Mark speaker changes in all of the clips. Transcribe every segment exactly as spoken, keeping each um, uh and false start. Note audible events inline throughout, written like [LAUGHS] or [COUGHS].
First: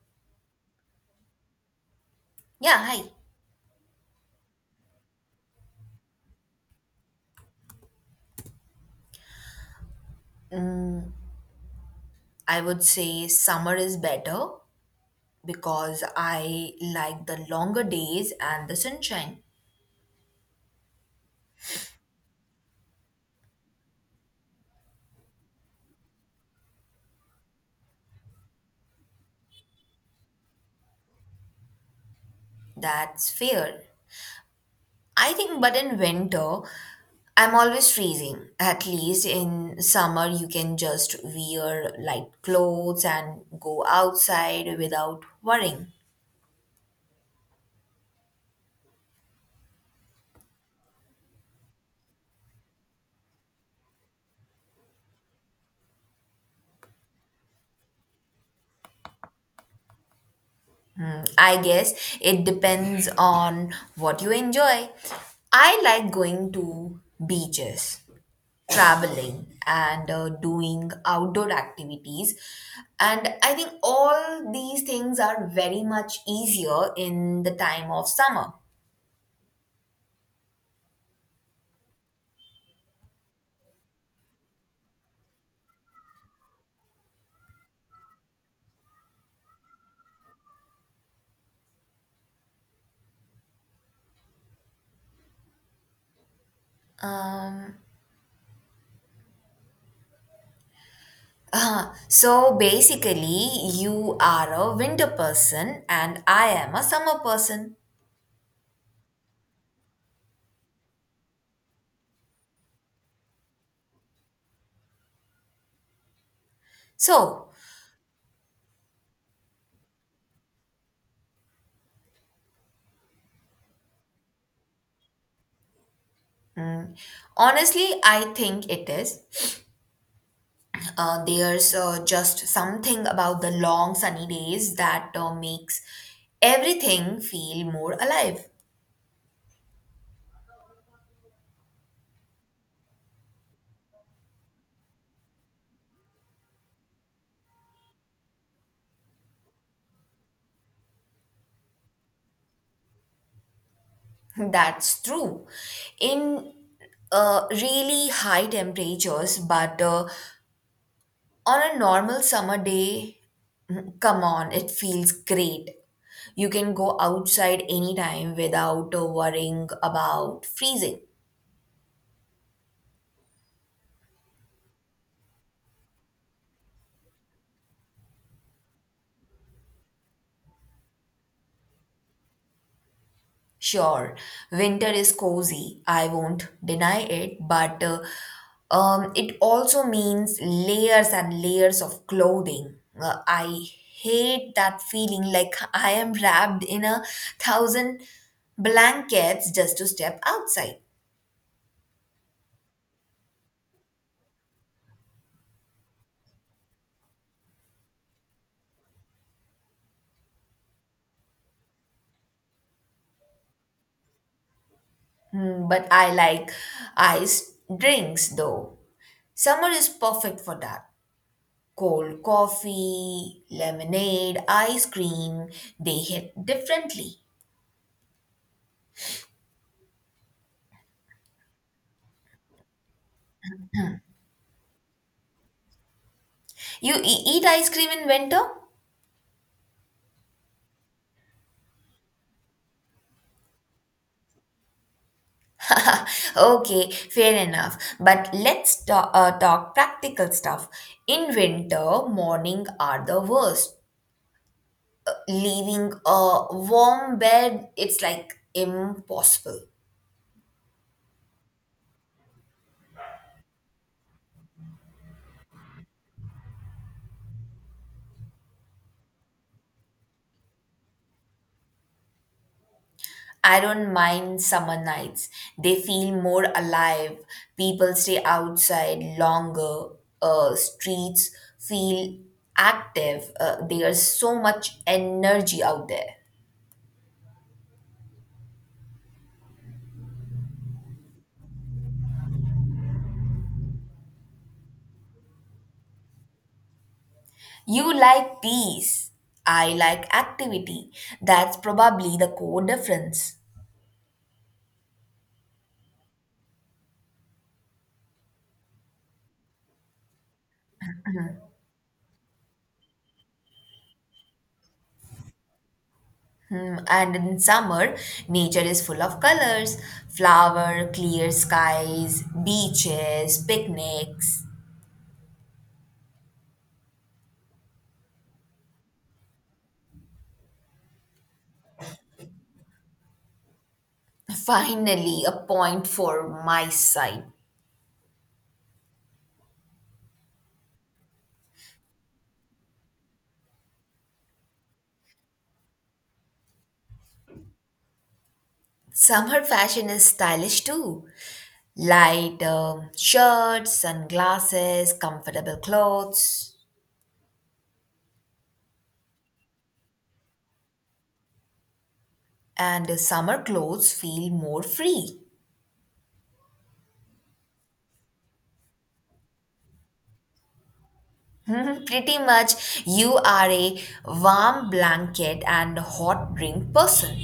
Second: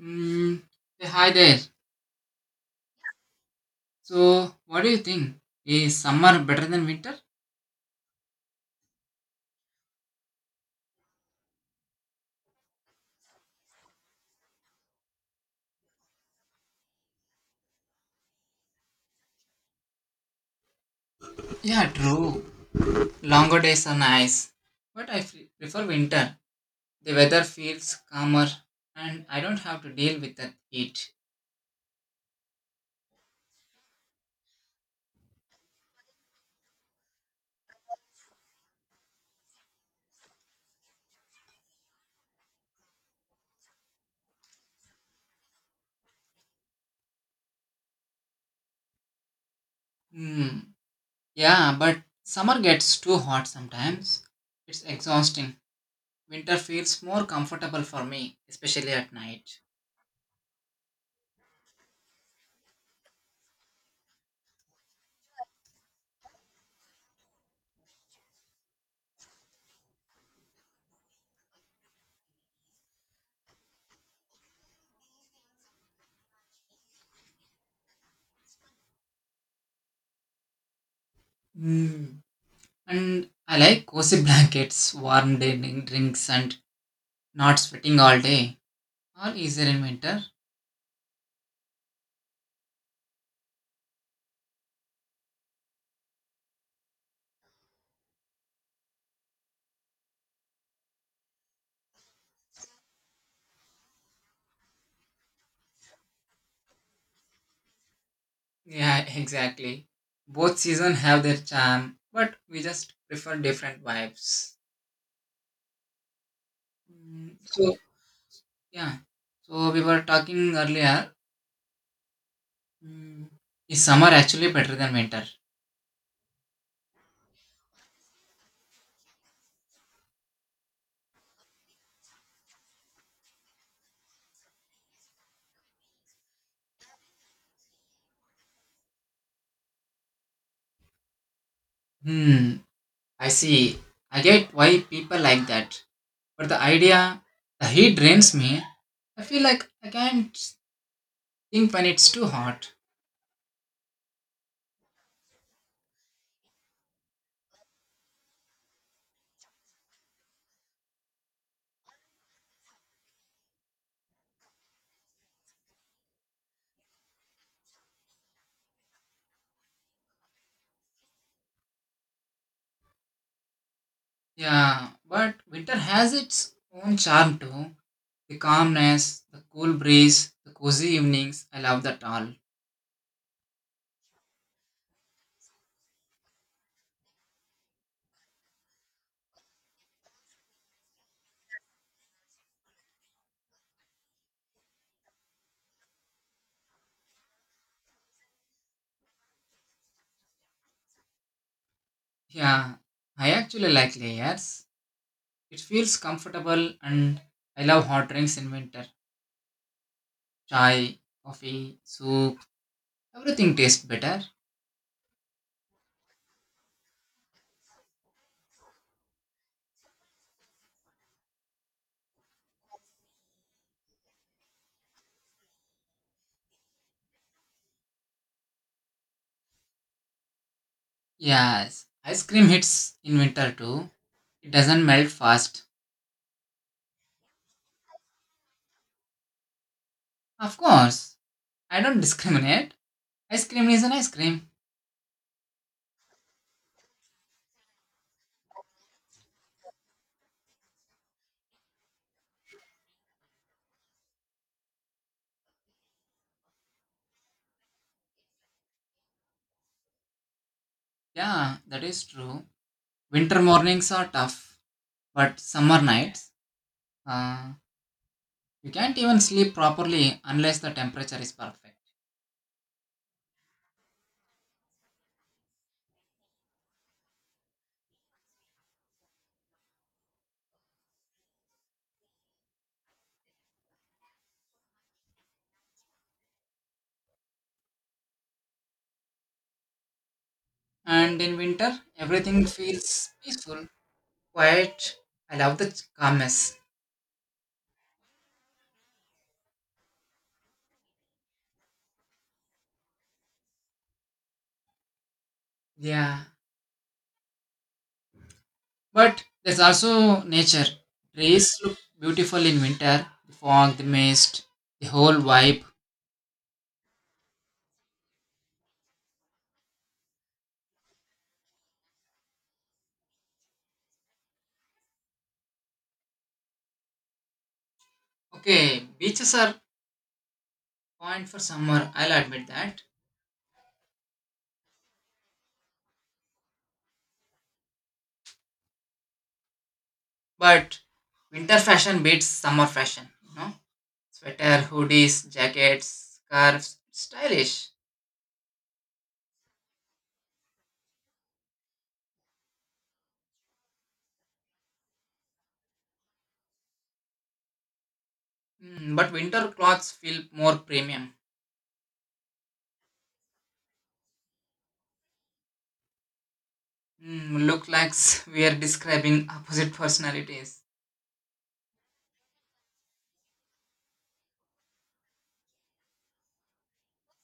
Speaker 1: Mm, hey, hi there.
Speaker 2: Yeah, hi.
Speaker 1: So, what do you think? Is summer better than winter?
Speaker 2: I would say summer is better because I like the longer days and the sunshine.
Speaker 1: Yeah, true. Longer days are nice. But I fe- prefer winter. The weather feels calmer and I don't have to deal with the heat.
Speaker 2: That's fair. I think, but in winter, I'm always freezing. At least in summer, you can just wear light clothes and go outside without worrying.
Speaker 1: Hmm. Yeah, but summer gets too hot sometimes. It's exhausting. Winter feels more comfortable for me, especially at night.
Speaker 2: Hmm, I guess it depends on what you enjoy. I like going to beaches traveling and uh, doing outdoor activities and I think all these things are very much easier in the time of summer.
Speaker 1: Hmm. And I like cozy [LAUGHS] blankets, warm din- drinks, and not sweating all day. Or easier in winter?
Speaker 2: um, so basically you are a winter person and I am a summer person.
Speaker 1: Yeah, [LAUGHS] exactly. Both seasons have their charm, but we just prefer different vibes. Mm,
Speaker 2: So
Speaker 1: so yeah, so we were talking earlier. mm, is summer actually better than winter?
Speaker 2: honestly I think it is. Uh, there's uh, just something about the long sunny days that uh, makes everything feel more alive.
Speaker 1: Hmm. I see. I get why people like that. But the idea, the heat drains me. I feel like I can't think when it's too hot.
Speaker 2: That's true. In uh, really high temperatures, but uh, on a normal summer day, mm, come on, it feels great. You can go outside anytime without uh, worrying about freezing.
Speaker 1: Yeah, but winter has its own charm too. The calmness, the cool breeze, the cozy evenings, I love that all.
Speaker 2: Sure, winter is cozy, I won't deny it, but uh, um, it also means layers and layers of clothing. Uh, I hate that feeling like I am wrapped in a thousand blankets just to step outside.
Speaker 1: Yeah, I actually like layers. It feels comfortable and I love hot drinks in winter. Chai, coffee, soup, everything tastes better.
Speaker 2: Hmm, but I like iced drinks though. Summer is perfect for that. Cold coffee, lemonade, ice cream, they hit differently.
Speaker 1: Yes, ice cream hits in winter too. It doesn't melt fast.
Speaker 2: You e- eat ice cream in winter?
Speaker 1: Of course, I don't [LAUGHS] discriminate. Ice cream is an ice cream.
Speaker 2: [LAUGHS] Okay, fair enough. But let's ta- uh, talk practical stuff. In winter, morning are the worst. Leaving a warm bed, it's like impossible.
Speaker 1: Yeah, that is true. Winter mornings are tough, but summer nights, uh, you can't even sleep properly unless the temperature is perfect.
Speaker 2: I don't mind summer nights. They feel more alive. People stay outside longer. Uh, streets feel active. Uh, there's so much energy out there.
Speaker 1: And in winter, everything feels peaceful, quiet. I love the calmness.
Speaker 2: You like peace. I like activity. That's probably the core difference.
Speaker 1: Yeah. But there's also nature. Trees look beautiful in winter. The fog, the mist, the whole vibe.
Speaker 2: Hmm, and in summer, nature is full of colors flower, clear skies, beaches, picnics.
Speaker 1: Okay, beaches are point for summer, I'll admit that.
Speaker 2: Finally, a point for my side.
Speaker 1: But winter fashion beats summer fashion, you know? Sweater, hoodies, jackets, scarves, stylish.
Speaker 2: Summer fashion is stylish too. Light um, shirts, sunglasses, comfortable clothes,
Speaker 1: Mm, but winter clothes feel more premium.
Speaker 2: and summer clothes feel more free.
Speaker 1: Mm, look like [LAUGHS] we are describing opposite personalities.
Speaker 2: Mhm, pretty much, you are a warm blanket and hot drink person.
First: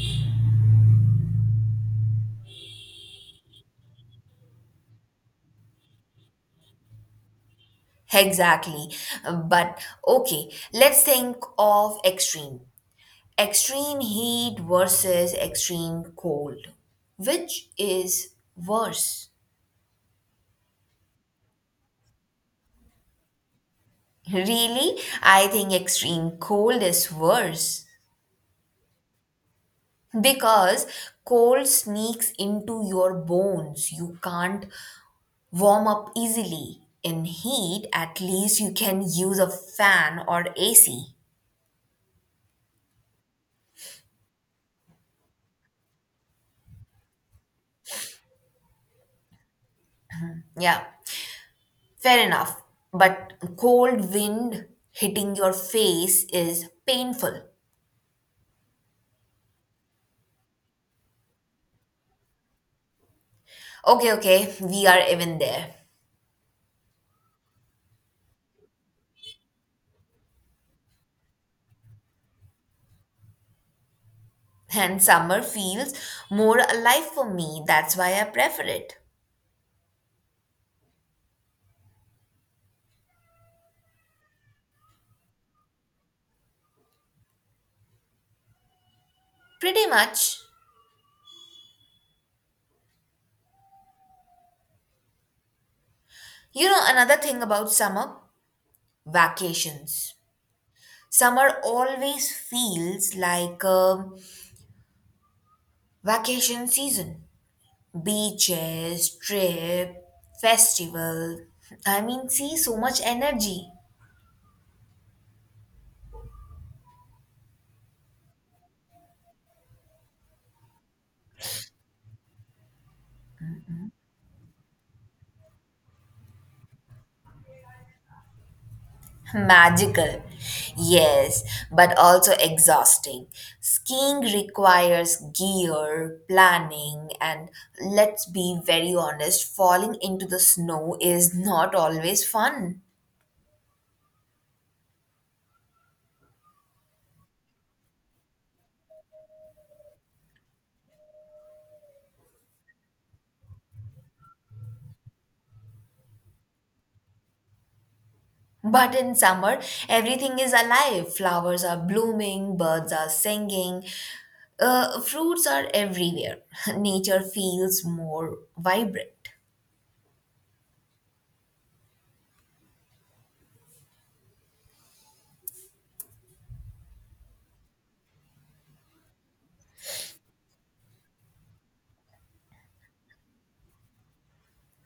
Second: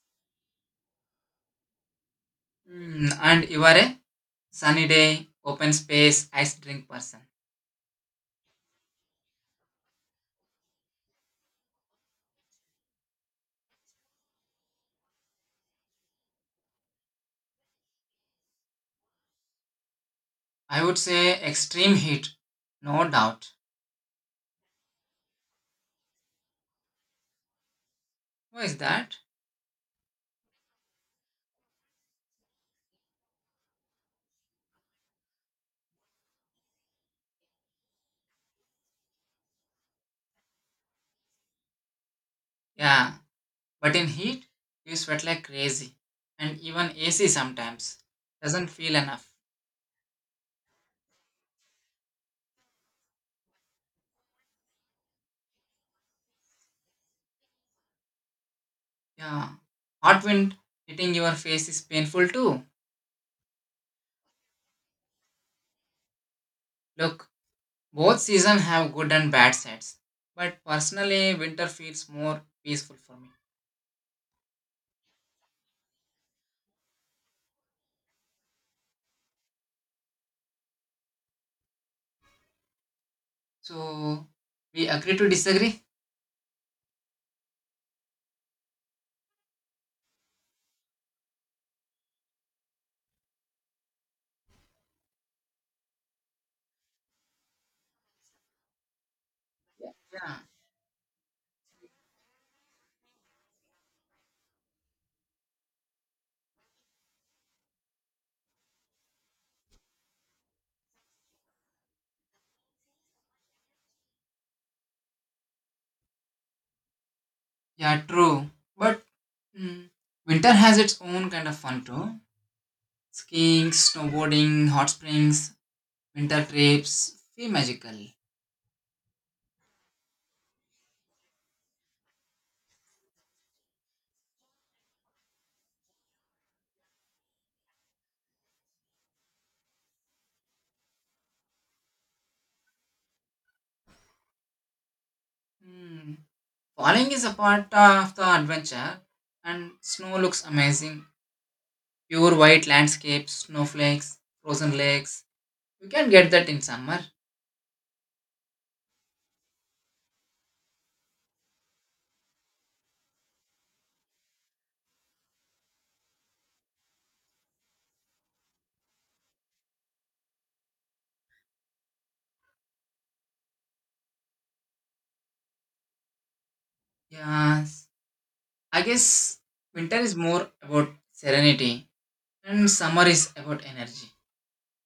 Speaker 1: Mm, and you are a sunny day, open space, ice drink person.
Speaker 2: Exactly. But okay, let's think of extreme. Extreme heat versus extreme cold. Which is worse?
Speaker 1: I would say extreme heat, no doubt.
Speaker 2: Really? I think extreme cold is worse
Speaker 1: Why is that?
Speaker 2: because cold sneaks into your bones. You can't warm up easily. In heat, at least you can use a fan or A C.
Speaker 1: Yeah, but in heat, you sweat like crazy. And even A C sometimes doesn't feel enough.
Speaker 2: Yeah, fair enough. But cold wind hitting your face is painful.
Speaker 1: Yeah, hot wind hitting your face is painful too.
Speaker 2: Okay, okay, we are even there.
Speaker 1: Look, both seasons have good and bad sides, but personally, winter feels more peaceful for me.
Speaker 2: And summer feels more alive for me. That's why I prefer it.
Speaker 1: So, we agree to disagree?
Speaker 2: Pretty much. You know, another thing about summer vacations.
Speaker 1: Yeah.
Speaker 2: Summer always feels like a vacation season. Beaches, trip, festival. I mean, see, so much energy.
Speaker 1: Yeah, true. But mm, winter has its own kind of fun too. Skiing, snowboarding, hot springs, winter trips feel magical.
Speaker 2: [LAUGHS] Magical. Yes, but also exhausting. Skiing requires gear, planning, and let's be very honest, falling into the snow is not always fun.
Speaker 1: Mm. Falling is a part of the adventure, and snow looks amazing. Pure white landscapes, snowflakes, frozen lakes. You can get that in summer.
Speaker 2: But in summer, everything is alive. Flowers are blooming, birds are singing, Uh, fruits are everywhere. [LAUGHS] Nature feels more vibrant.
Speaker 1: Yeah, I guess winter is more about serenity and summer is about energy.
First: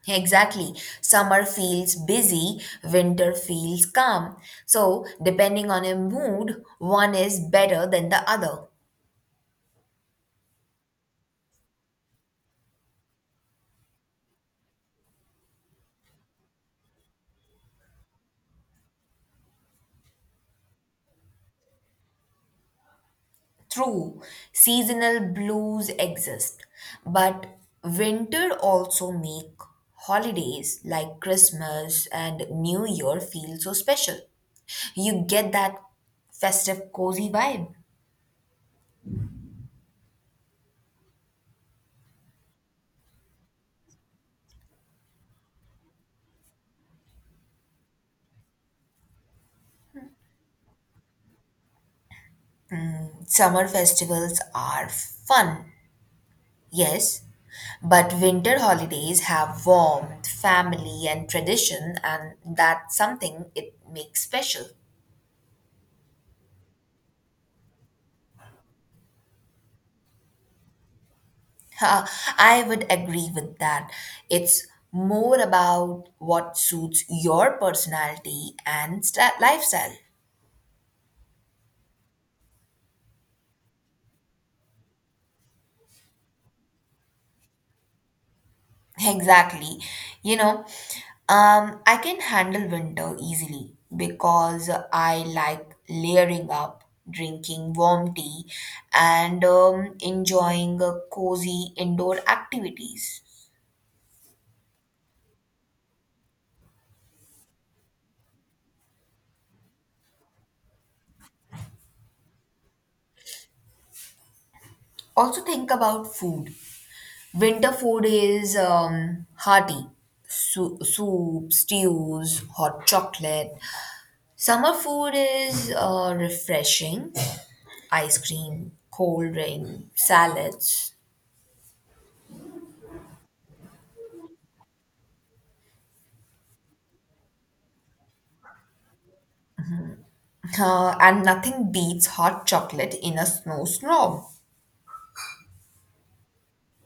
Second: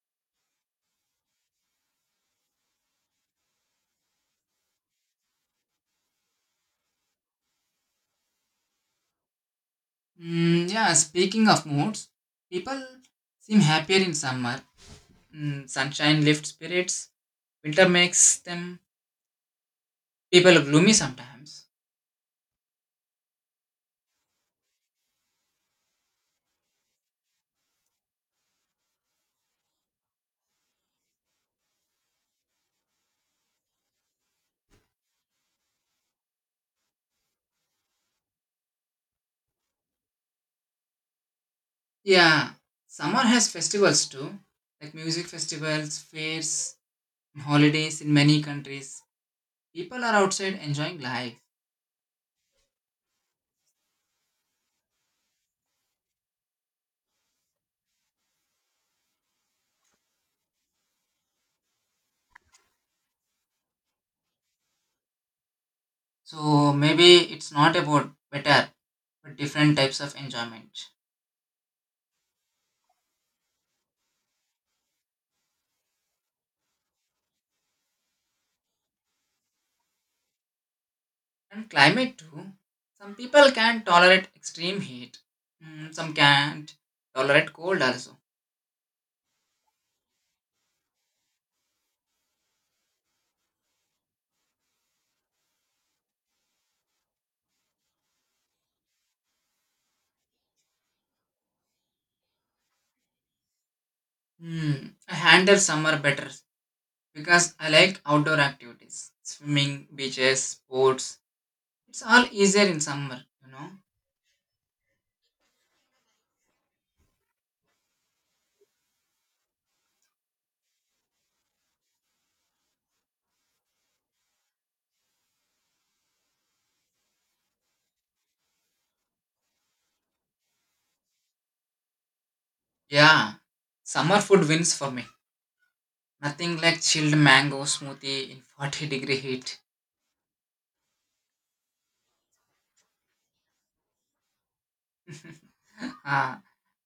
Speaker 2: Exactly. Summer feels busy, winter feels calm. So, depending on a mood, one is better than the other.
Speaker 1: Mm, yeah, speaking of moods, people seem happier in summer. Mm, sunshine lifts spirits. Winter makes them people gloomy sometimes.
Speaker 2: True, seasonal blues exist, but winter also make holidays like Christmas and New Year feel so special. You get that festive cozy vibe.
Speaker 1: Yeah, summer has festivals too, like music festivals, fairs, and holidays in many countries. People are outside enjoying life.
Speaker 2: Summer festivals are fun, yes, but winter holidays have warmth, family, and tradition, and that's something it makes special.
Speaker 1: So maybe it's not about better, but different types of enjoyment.
Speaker 2: [LAUGHS] Ha, I would agree with that. It's more about what suits your personality and sta lifestyle.
Speaker 1: And climate too. Some people can tolerate extreme heat. Mm, some can't tolerate cold also.
Speaker 2: Exactly. You know, um, I can handle winter easily because I like layering up, drinking warm tea, and um, enjoying uh, cozy indoor activities.
Speaker 1: Hmm, I handle summer better because I like outdoor activities. Swimming, beaches, sports. It's all easier in summer, you know.
Speaker 2: Also, think about food. Winter food is um, hearty. Su- soup, stews, hot chocolate. Summer food is uh, refreshing, ice cream, cold drink, salads.
Speaker 1: Yeah, summer food wins for me. Nothing like chilled mango smoothie in forty degree heat.
Speaker 2: Uh, and nothing beats hot chocolate in a snowstorm.
Speaker 1: [LAUGHS] Ah,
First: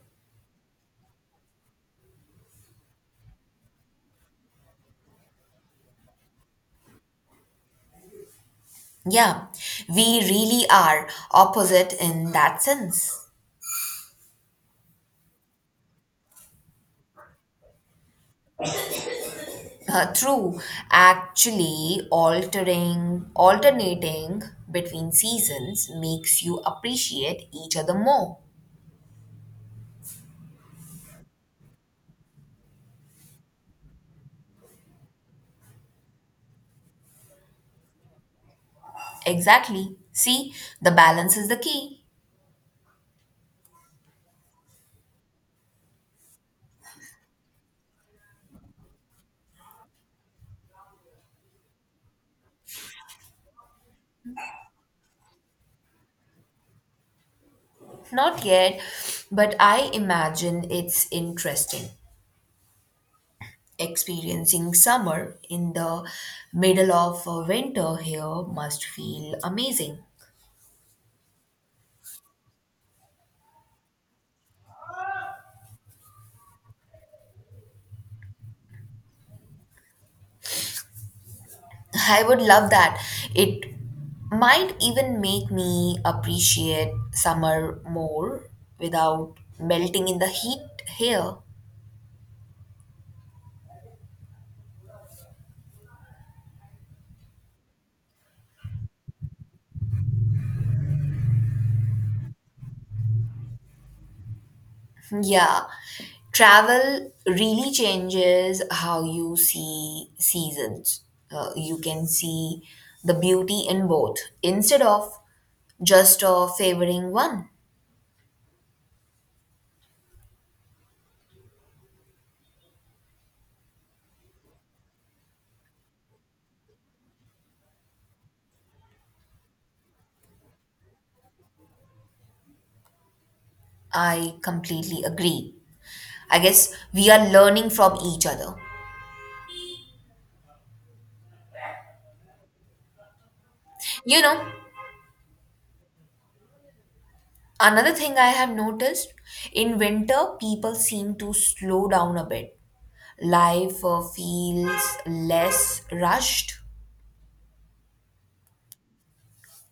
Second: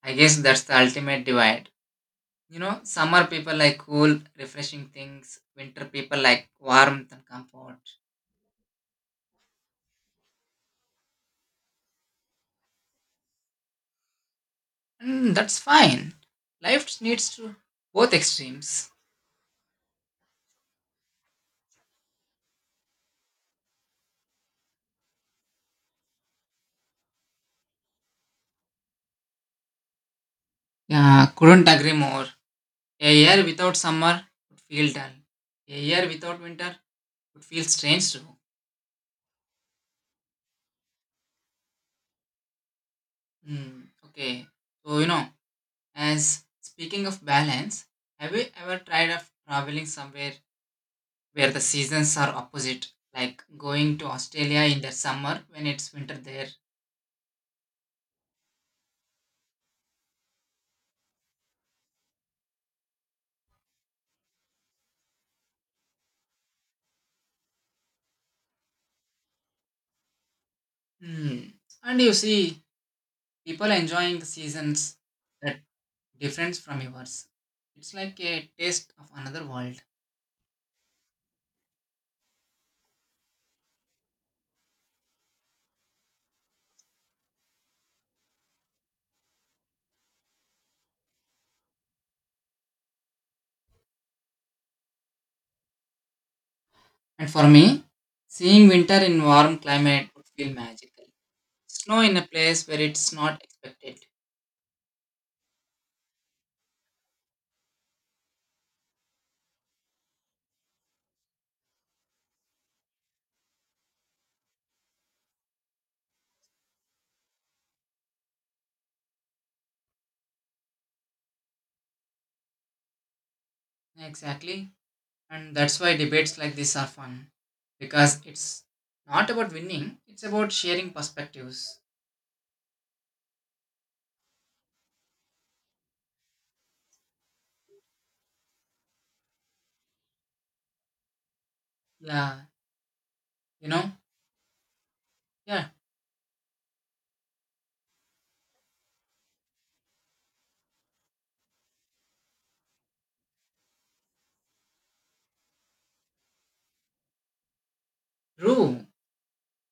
Speaker 1: I guess that's the ultimate divide. You know, summer people like cool, refreshing things, winter people like warmth and comfort.
Speaker 2: Yeah, we really are opposite in that sense.
Speaker 1: And that's fine. Life needs to both extremes.
Speaker 2: Uh, true, actually, altering, alternating between seasons makes you appreciate each other more.
Speaker 1: Yeah, couldn't agree more. A year without summer would feel dull. A year without winter would feel strange too.
Speaker 2: Exactly. See, the balance is the key.
Speaker 1: Hmm. Okay. So you know, as speaking of balance, have you ever tried of traveling somewhere where the seasons are opposite? Like going to Australia in the summer when it's winter there.
Speaker 2: Not yet, but I imagine it's interesting. Experiencing summer in the middle of uh, winter here must feel amazing.
Speaker 1: Hmm. And you see people enjoying the seasons that difference from yours. It's like a taste of another world.
Speaker 2: [LAUGHS] I would love that. It might even make me appreciate summer more without melting in the heat here.
Speaker 1: And for me, seeing winter in warm climate would feel magical. Snow in a place where it's not expected.
Speaker 2: [LAUGHS] Yeah, travel really changes how you see seasons. Uh, you can see the beauty in both instead of just uh, favoring one.
Speaker 1: Exactly. And that's why debates like this are fun. Because it's not about winning, it's about sharing perspectives.
Speaker 2: I completely agree. I guess we are learning from each other.
Speaker 1: Yeah, you know?
Speaker 2: You know,
Speaker 1: Yeah,
Speaker 2: another thing I have noticed in winter, people seem to slow down a bit. Life uh, feels less rushed.
Speaker 1: true.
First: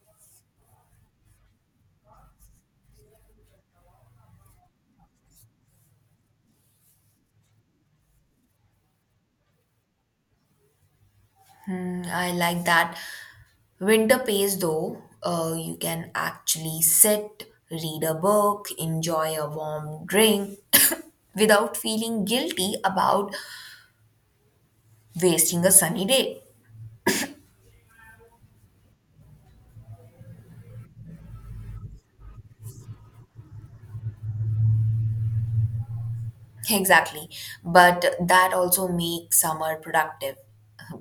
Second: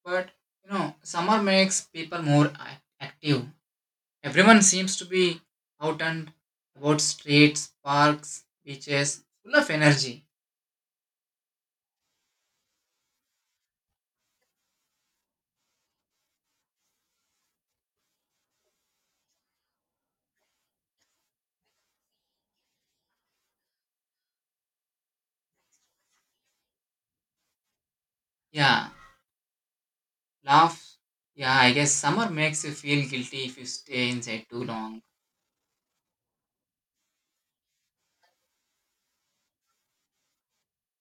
Speaker 1: But, you know, summer makes people more ac- active. Everyone seems to be out and about streets, parks, beaches, full of energy.
Speaker 2: Mm, I like that. Winter pace, though, uh, you can actually sit, read a book, enjoy a warm drink [COUGHS] without feeling guilty about wasting a sunny day.
Speaker 1: Yeah, laugh. Yeah, I guess summer makes you feel guilty if you stay inside too long.
Speaker 2: Exactly. But that also makes summer productive.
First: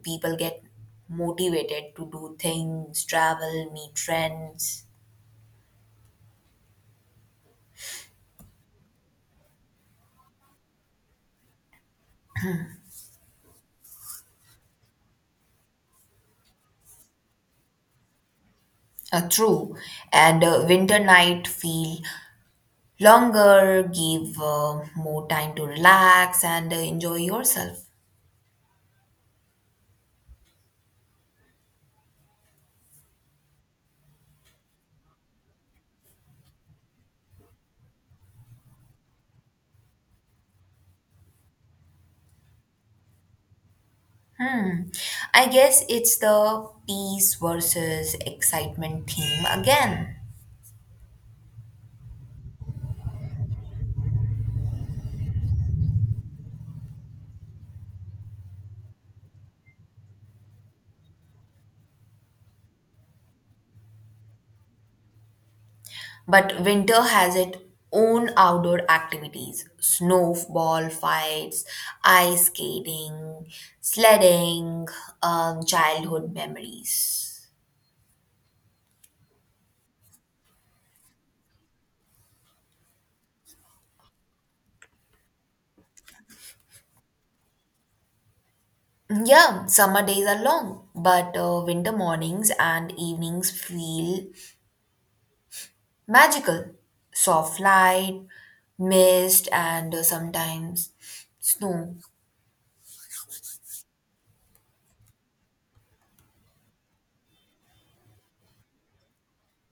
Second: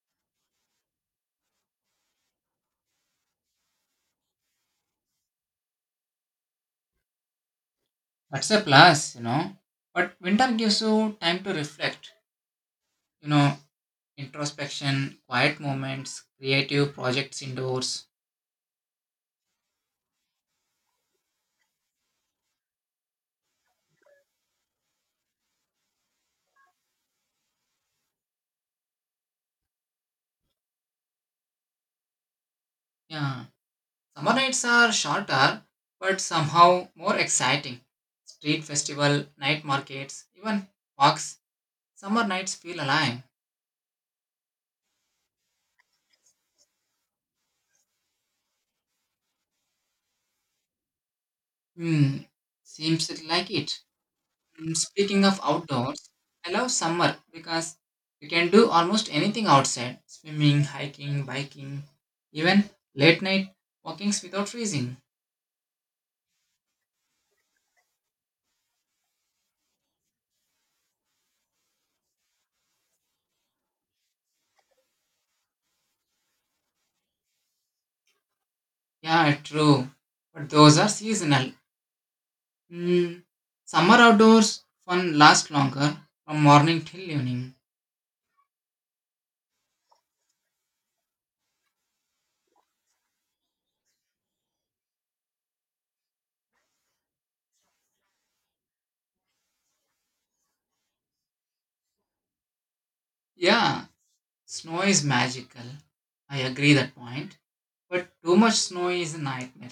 Speaker 2: People get motivated to do things, travel, meet friends.
Speaker 1: That's a plus, you know. But winter gives you time to reflect, you know, introspection, quiet moments, creative projects indoors.
Speaker 2: Uh, true. And uh, winter night feel longer, give uh, more time to relax and uh, enjoy yourself.
Speaker 1: Yeah, summer nights are shorter, but somehow more exciting. Street festival, night markets, even walks. Summer nights feel alive.
Speaker 2: Hmm. I guess it's the peace versus excitement theme again.
Speaker 1: Hmm, seems like it. Hmm, speaking of outdoors, I love summer because you can do almost anything outside swimming, hiking, biking, even late night walkings without freezing.
Speaker 2: But winter has its own outdoor activities snowball fights, ice skating, sledding, um, childhood memories.
Speaker 1: Yeah, true. But those are seasonal. Hmm, summer outdoors fun lasts longer from morning till evening.
Speaker 2: Yeah, summer days are long, but uh, winter mornings and evenings feel magical. Soft light, mist, and uh, sometimes snow.
Speaker 1: Yeah, snow is magical. I agree that point. But too much snow is a nightmare.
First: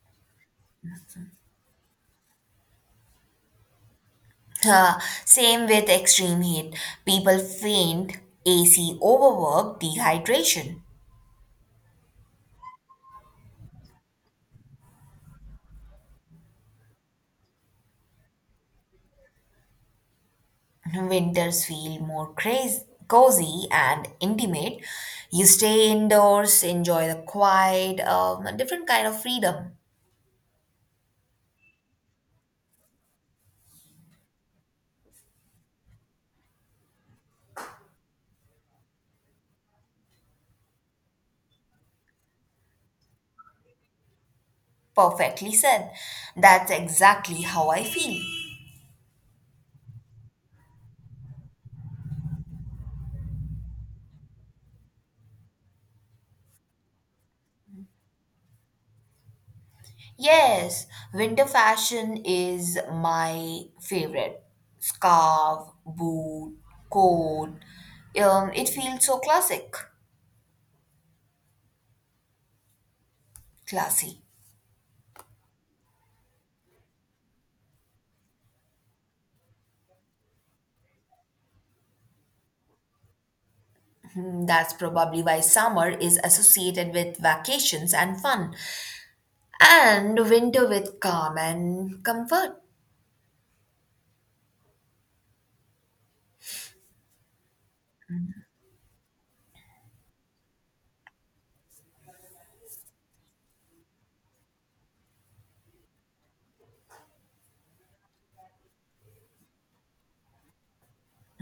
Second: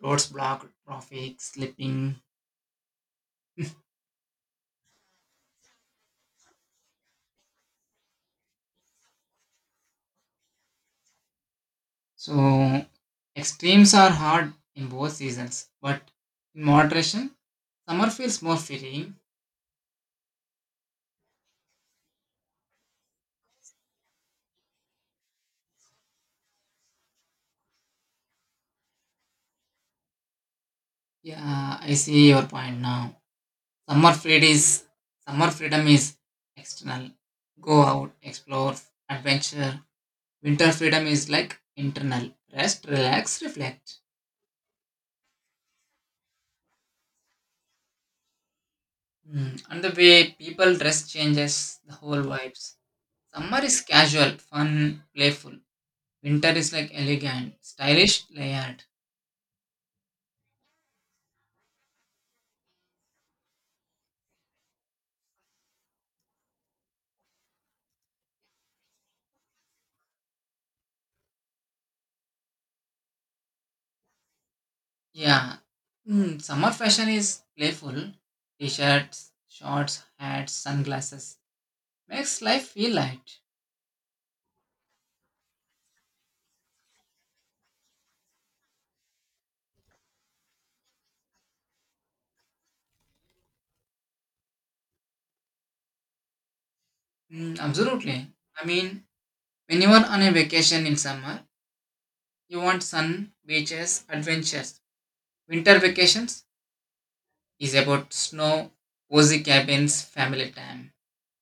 Speaker 1: Roads blocked, traffic, slipping.
Speaker 2: Uh, Same with extreme heat. People faint, A C overwork, dehydration.
Speaker 1: So extremes are hard in both seasons, but in moderation, summer feels more freeing.
Speaker 2: Winters feel more crazy, cozy and intimate. You stay indoors, enjoy the quiet, um, a different kind of freedom.
Speaker 1: Yeah, I see your point now. Summer freed is Summer freedom is external. Go out, explore, adventure. Winter freedom is like internal. Rest, relax, reflect.
Speaker 2: Perfectly said. That's exactly how I feel.
Speaker 1: Hmm, and the way people dress changes the whole vibes. Summer is casual, fun, playful. Winter is like elegant, stylish, layered.
Speaker 2: Yes, winter fashion is my favorite. Scarf, boot, coat. Um, it feels so classic. Classy.
Speaker 1: Yeah. Mm, summer fashion is playful. T-shirts, shorts, hats, sunglasses. Makes life feel light.
Speaker 2: Hmm, that's probably why summer is associated with vacations and fun and winter with calm and comfort.
Speaker 1: Mm, absolutely. I mean, when you are on a vacation in summer, you want sun, beaches, adventures. Winter vacations is about snow, cozy cabins, family time.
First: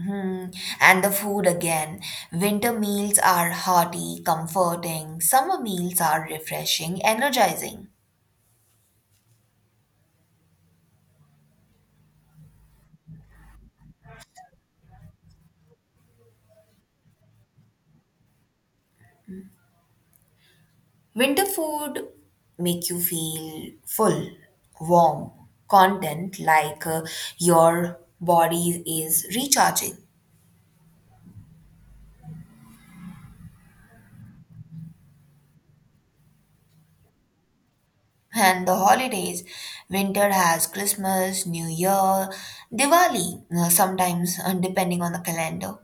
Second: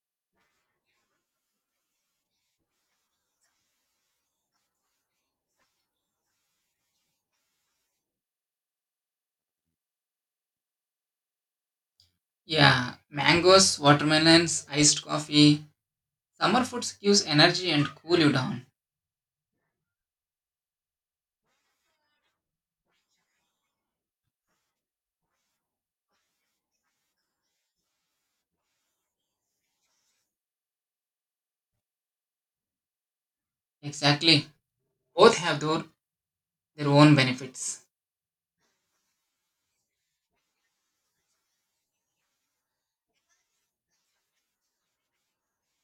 Speaker 2: Hmm. And the food again. Winter meals are hearty, comforting. Summer meals are refreshing, energizing.
Speaker 1: Yeah, mangoes, watermelons, iced coffee. Summer foods gives energy and cool you down.
Speaker 2: Winter food make you feel full, warm, content like uh, your body is recharging.
Speaker 1: Exactly. Both have their, their own benefits.
Speaker 2: And the holidays, winter has Christmas, New Year, Diwali, uh, sometimes uh, depending on the calendar.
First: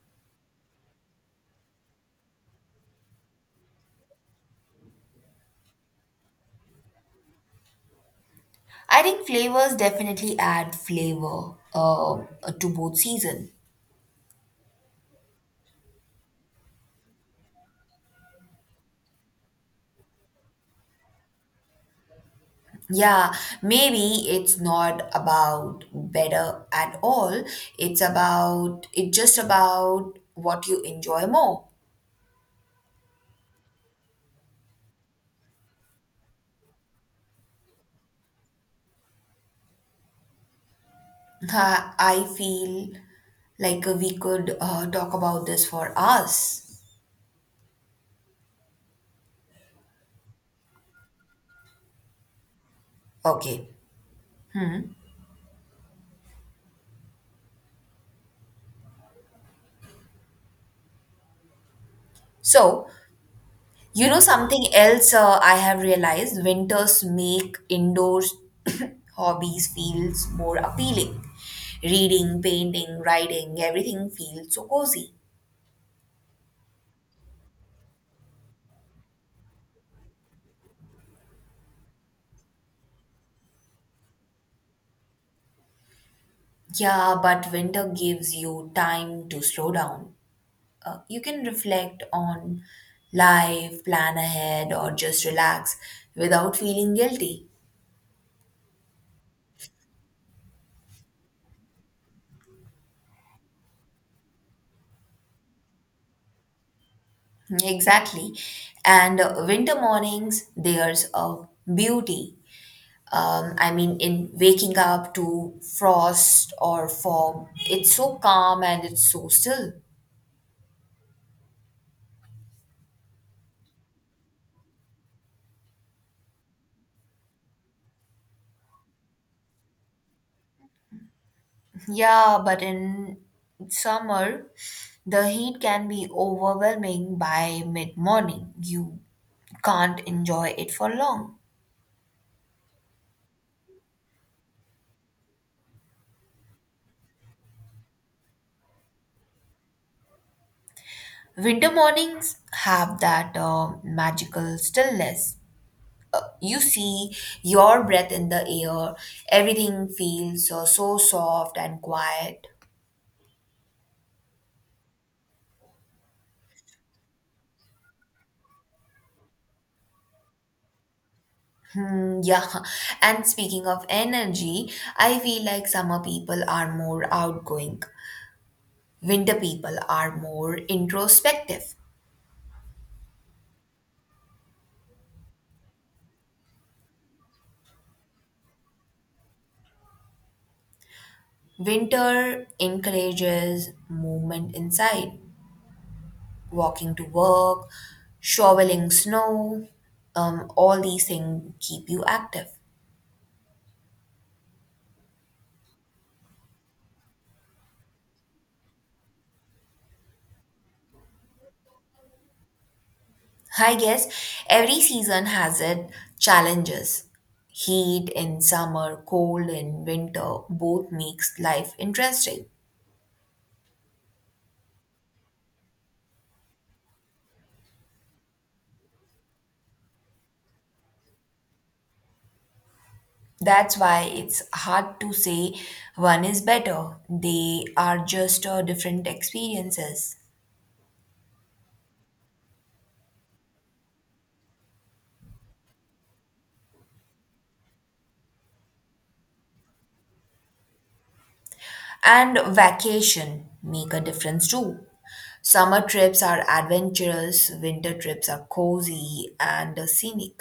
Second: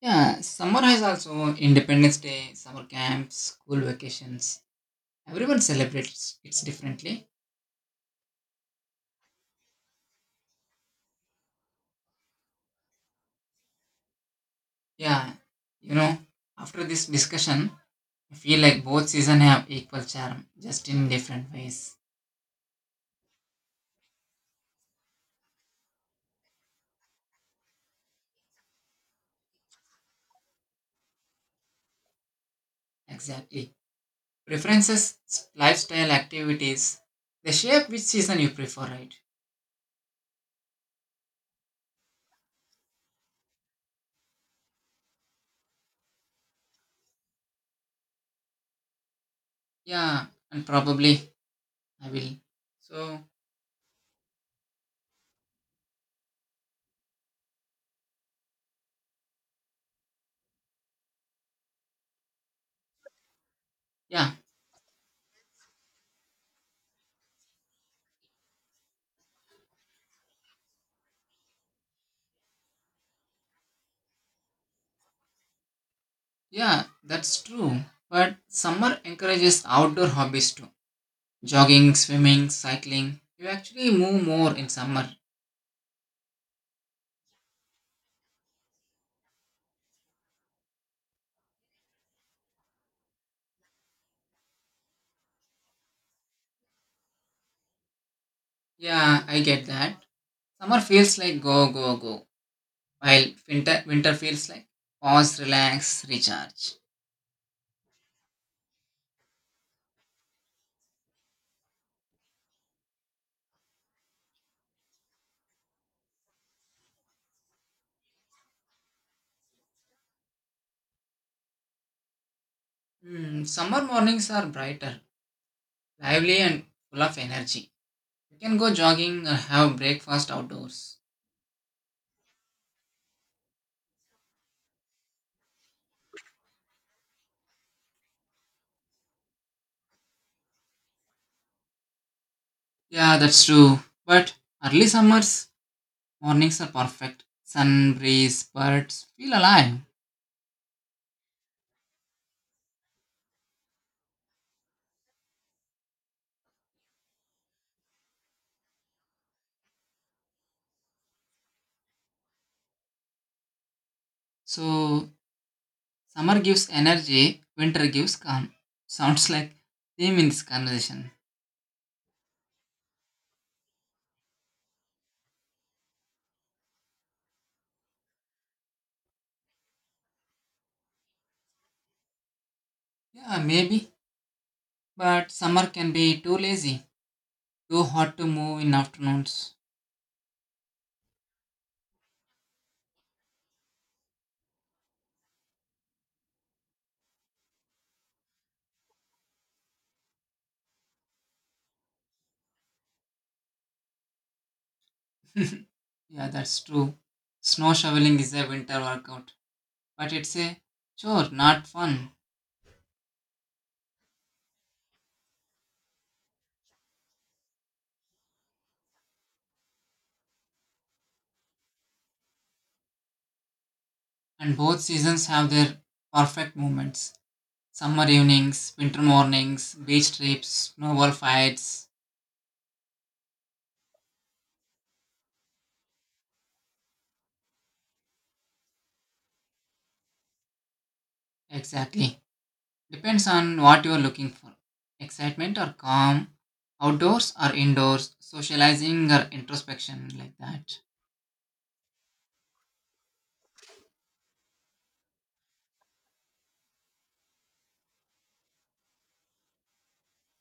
Speaker 1: Yeah, summer has also Independence Day, summer camps, school vacations. Everyone celebrates it differently.
Speaker 2: I think flavors definitely add flavor uh, to both season.
Speaker 1: Yeah, you know, after this discussion, I feel like both seasons have equal charm, just in different ways.
Speaker 2: Yeah, maybe it's not about better at all. It's about it's just about what you enjoy more.
Speaker 1: Exactly. Preferences, lifestyle, activities, they shape which season you prefer, right?
Speaker 2: I I feel like we could uh, talk about this for us.
Speaker 1: Yeah, and probably I will. So,
Speaker 2: Okay, so you know
Speaker 1: yeah,
Speaker 2: something else uh, I have realized winters make indoor [COUGHS] hobbies feels more appealing. Reading, painting, writing, everything feels so cozy.
Speaker 1: yeah, that's true. But summer encourages outdoor hobbies too. Jogging, swimming, cycling. You actually move more in summer.
Speaker 2: Yeah, but winter gives you time to slow down. Uh, you can reflect on life, plan ahead, or just relax without feeling guilty.
Speaker 1: Yeah, I get that. Summer feels like go, go, go, while winter, winter feels like pause, relax, recharge.
Speaker 2: Exactly. And uh, winter mornings, there's a beauty um, I mean, in waking up to frost or fog, it's so calm and it's so still.
Speaker 1: Hmm, summer mornings are brighter, lively, and full of energy. You can go jogging or have breakfast outdoors.
Speaker 2: Yeah, but in summer, the heat can be overwhelming by mid morning. You can't enjoy it for long.
Speaker 1: Yeah, that's true. But early summers mornings are perfect. Sun, breeze, birds feel alive.
Speaker 2: Winter mornings have that uh, magical stillness. You see your breath in the air, everything feels uh, so soft and quiet.
Speaker 1: So summer gives energy, winter gives calm. Sounds like theme in this conversation.
Speaker 2: Hmm, yeah. And speaking of energy, I feel like summer people are more outgoing. Winter people are more introspective.
Speaker 1: Yeah, maybe. But summer can be too lazy, too hot to move in afternoons.
Speaker 2: Winter encourages movement inside, walking to work, shoveling snow. Um, all these things keep you active.
Speaker 1: [LAUGHS] Yeah, that's true. Snow shoveling is a winter workout, but it's a chore, not fun.
Speaker 2: I guess every season has its challenges. Heat in summer, cold in winter, both makes life interesting.
Speaker 1: And both seasons have their perfect moments. Summer evenings, winter mornings, beach trips, snowball fights.
Speaker 2: That's why it's hard to say one is better. They are just uh, different experiences.
Speaker 1: Exactly. Depends on what you are looking for. Excitement or calm outdoors or indoors, socializing or introspection like that.
Speaker 2: And vacation make a difference too. Summer trips are adventurous, winter trips are cozy and uh, scenic.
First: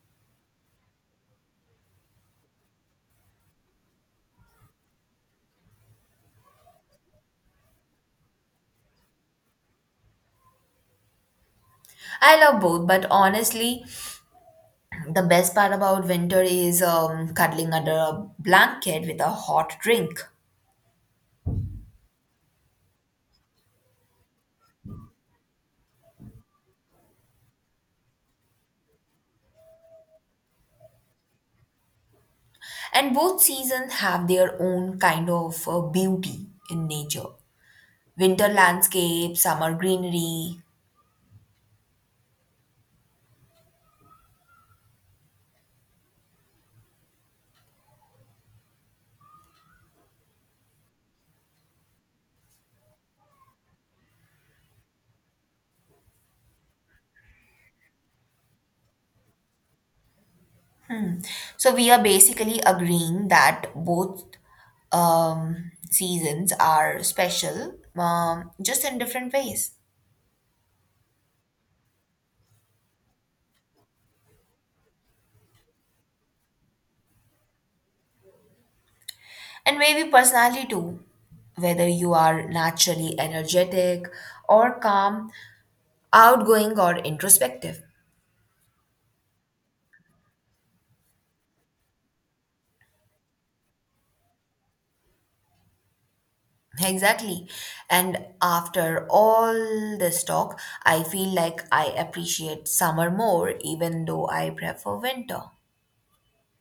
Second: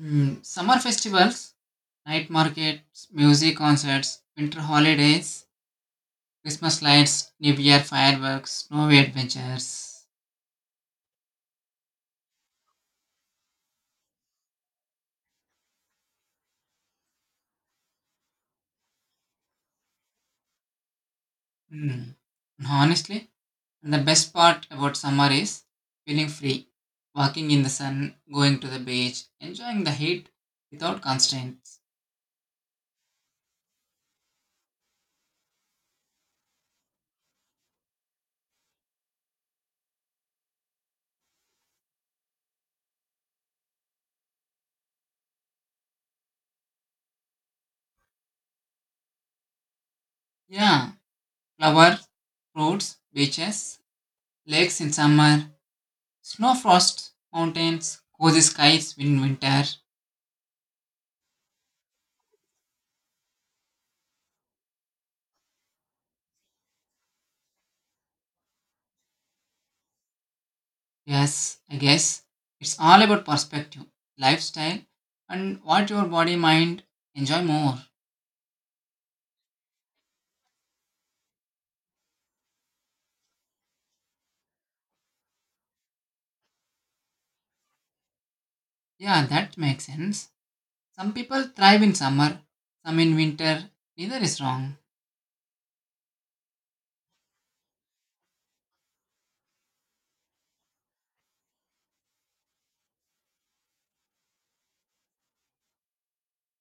Speaker 1: Mm, summer festivals, night markets, music concerts, winter holidays, Christmas lights, New Year fireworks, snowy adventures.
Speaker 2: I love both, but honestly, the best part about winter is um, cuddling under a blanket with a hot drink.
Speaker 1: Mm. And honestly, the best part about summer is feeling free, walking in the sun, going to the beach, enjoying the heat without constraints.
Speaker 2: And both seasons have their own kind of uh, beauty in nature. Winter landscape, summer greenery.
Speaker 1: Yeah, flowers, fruits, beaches, lakes in summer, snow frost mountains, cozy skies in winter.
Speaker 2: So we are basically agreeing that both um, seasons are special, um, just in different ways.
Speaker 1: Yes, I guess it's all about perspective, lifestyle, and what your body mind enjoy more.
Speaker 2: And maybe personality too, whether you are naturally energetic or calm, outgoing or introspective.
Speaker 1: Yeah, that makes sense. Some people thrive in summer, some in winter. Neither is wrong,
Speaker 2: Exactly. And after all this talk, I feel like I appreciate summer more, even though I prefer winter.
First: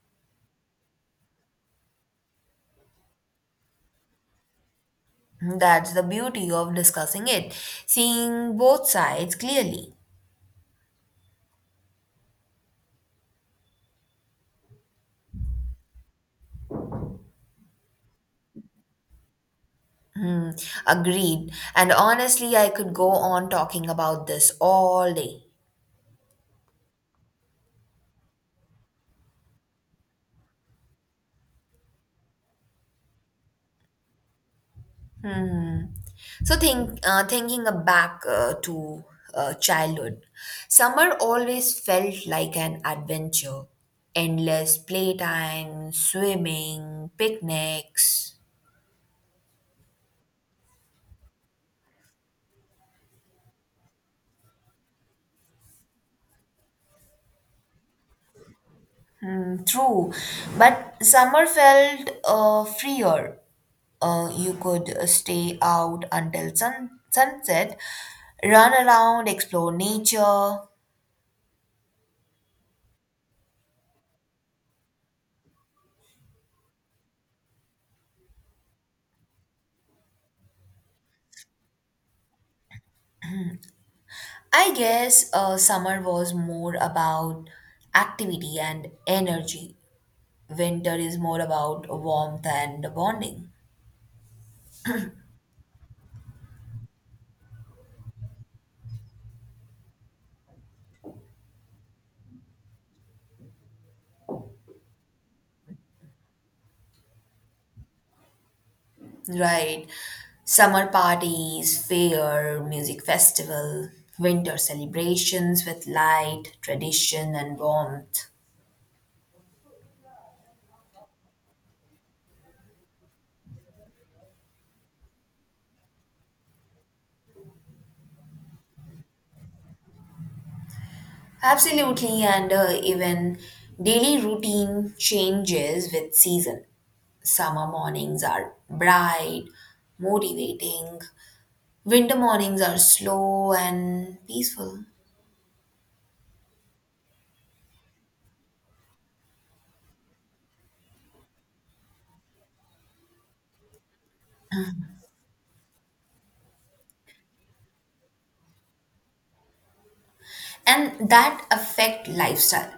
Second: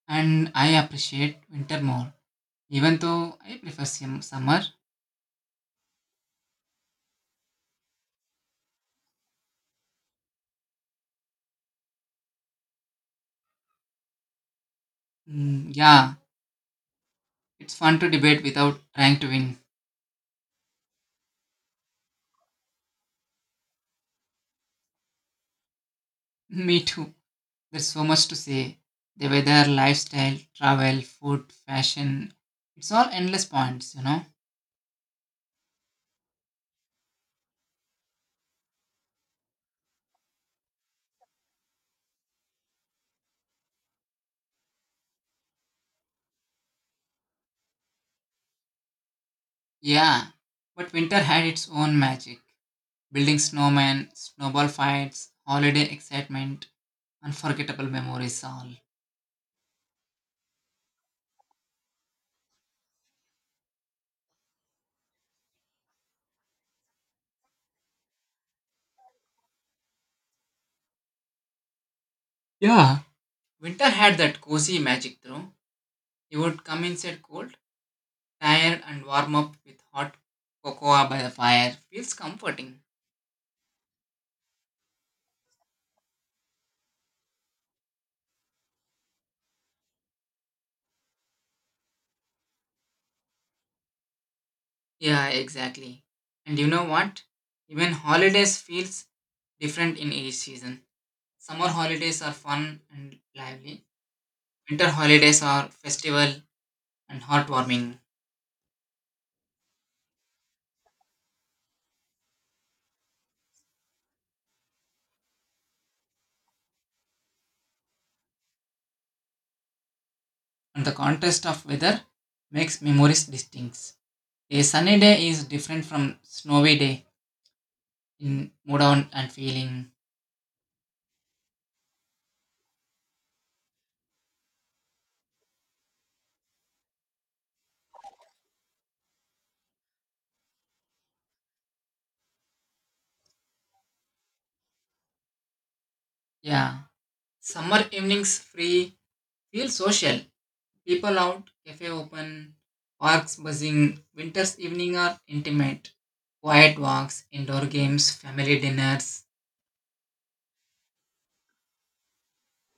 Speaker 1: and I appreciate winter more, even though I prefer sim- summer.
Speaker 2: Hmm, that's the beauty of discussing it, seeing both sides clearly.
Speaker 1: Mm, yeah, it's fun to debate without trying to win.
Speaker 2: Hmm, agreed. And honestly, I could go on talking about this all day.
Speaker 1: [LAUGHS] Me too. There's so much to say. The weather, lifestyle, travel, food, fashion. It's all endless points, you know?
Speaker 2: Hmm. So think, uh, thinking back uh, to uh, childhood, summer always felt like an adventure. Endless playtime, swimming, picnics.
Speaker 1: Yeah. But winter had its own magic. Building snowmen, snowball fights, holiday excitement, unforgettable memories all.
Speaker 2: Hmm, true, but summer felt uh, freer. Uh, you could uh, stay out until sun- sunset, run around, explore nature.
Speaker 1: Yeah. Winter had that cozy magic though. You would come inside cold, tired and warm up with hot cocoa by the fire. Feels comforting.
Speaker 2: I guess uh, summer was more about activity and energy. Winter is more about warmth and bonding,
Speaker 1: Yeah, exactly. And you know what? Even holidays feels different in each season. Summer holidays are fun and lively. Winter holidays are festival and heartwarming.
Speaker 2: right? Summer parties, fair, music festival, winter celebrations with light, tradition, and warmth.
Speaker 1: And the contrast of weather makes memories distinct. A sunny day is different from snowy day in mood on and feeling.
Speaker 2: Absolutely, and uh, even daily routine changes with season. Summer mornings are bright, motivating. Winter mornings are slow and peaceful.
Speaker 1: Yeah. Summer evenings free feel social. People out, cafe open, parks buzzing. Winter's evening are intimate. Quiet walks, indoor games, family dinners.
Speaker 2: And that affect lifestyle.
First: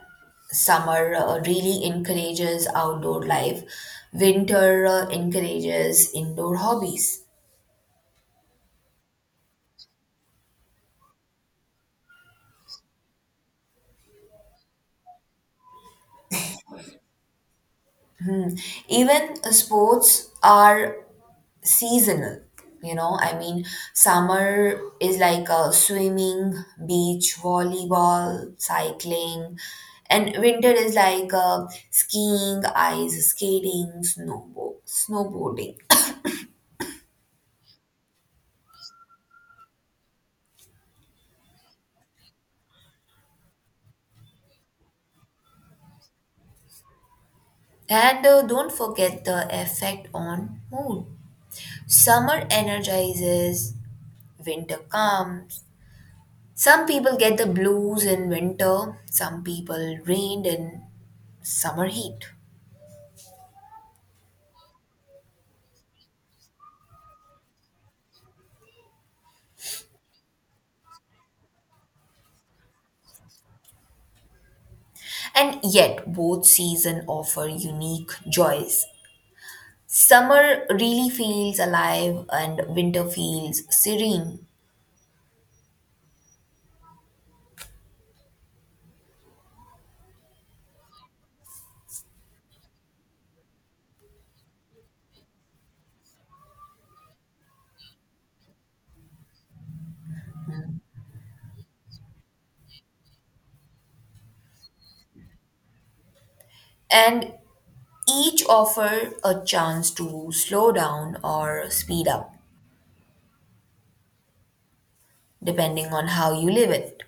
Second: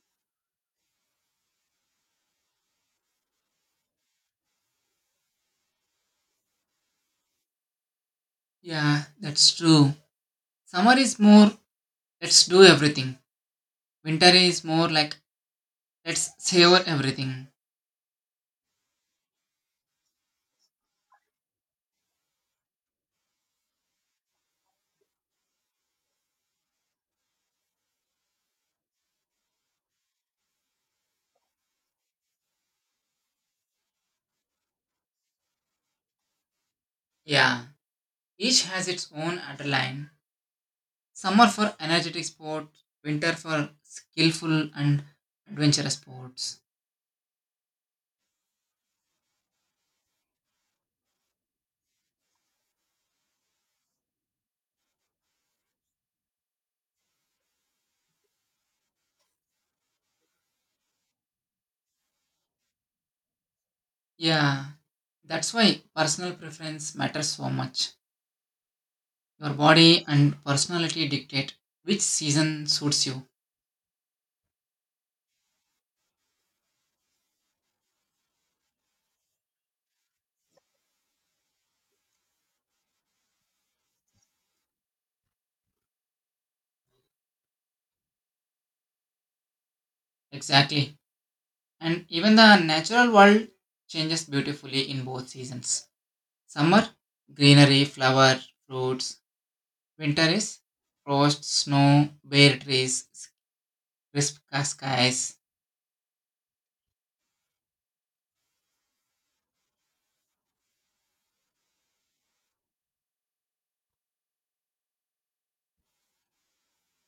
Speaker 2: Summer uh, really encourages outdoor life. Winter uh, encourages indoor hobbies.
Speaker 1: Yeah, that's true. Summer is more let's do everything. Winter is more like let's savor everything.
Speaker 2: Even uh, sports are seasonal, you know, I mean, summer is like uh, swimming, beach volleyball, cycling, and winter is like uh, skiing, ice skating, snowboard snowboarding.
Speaker 1: Yeah, each has its own underline. Summer for energetic sport, winter for skillful and adventurous sports.
Speaker 2: And uh, don't forget the effect on mood. Summer energizes, winter calms. Some people get the blues in winter, some people rained in summer heat.
Speaker 1: Yeah, that's why personal preference matters so much. Your body and personality dictate which season suits you.
Speaker 2: And yet, both seasons offer unique joys. Summer really feels alive, and winter feels serene.
Speaker 1: Exactly. And even the natural world changes beautifully in both seasons. Summer, greenery, flower, fruits, winter is frost, snow, bare trees, crisp skies.
Speaker 2: And each offer a chance to slow down or speed up, depending on how you live it.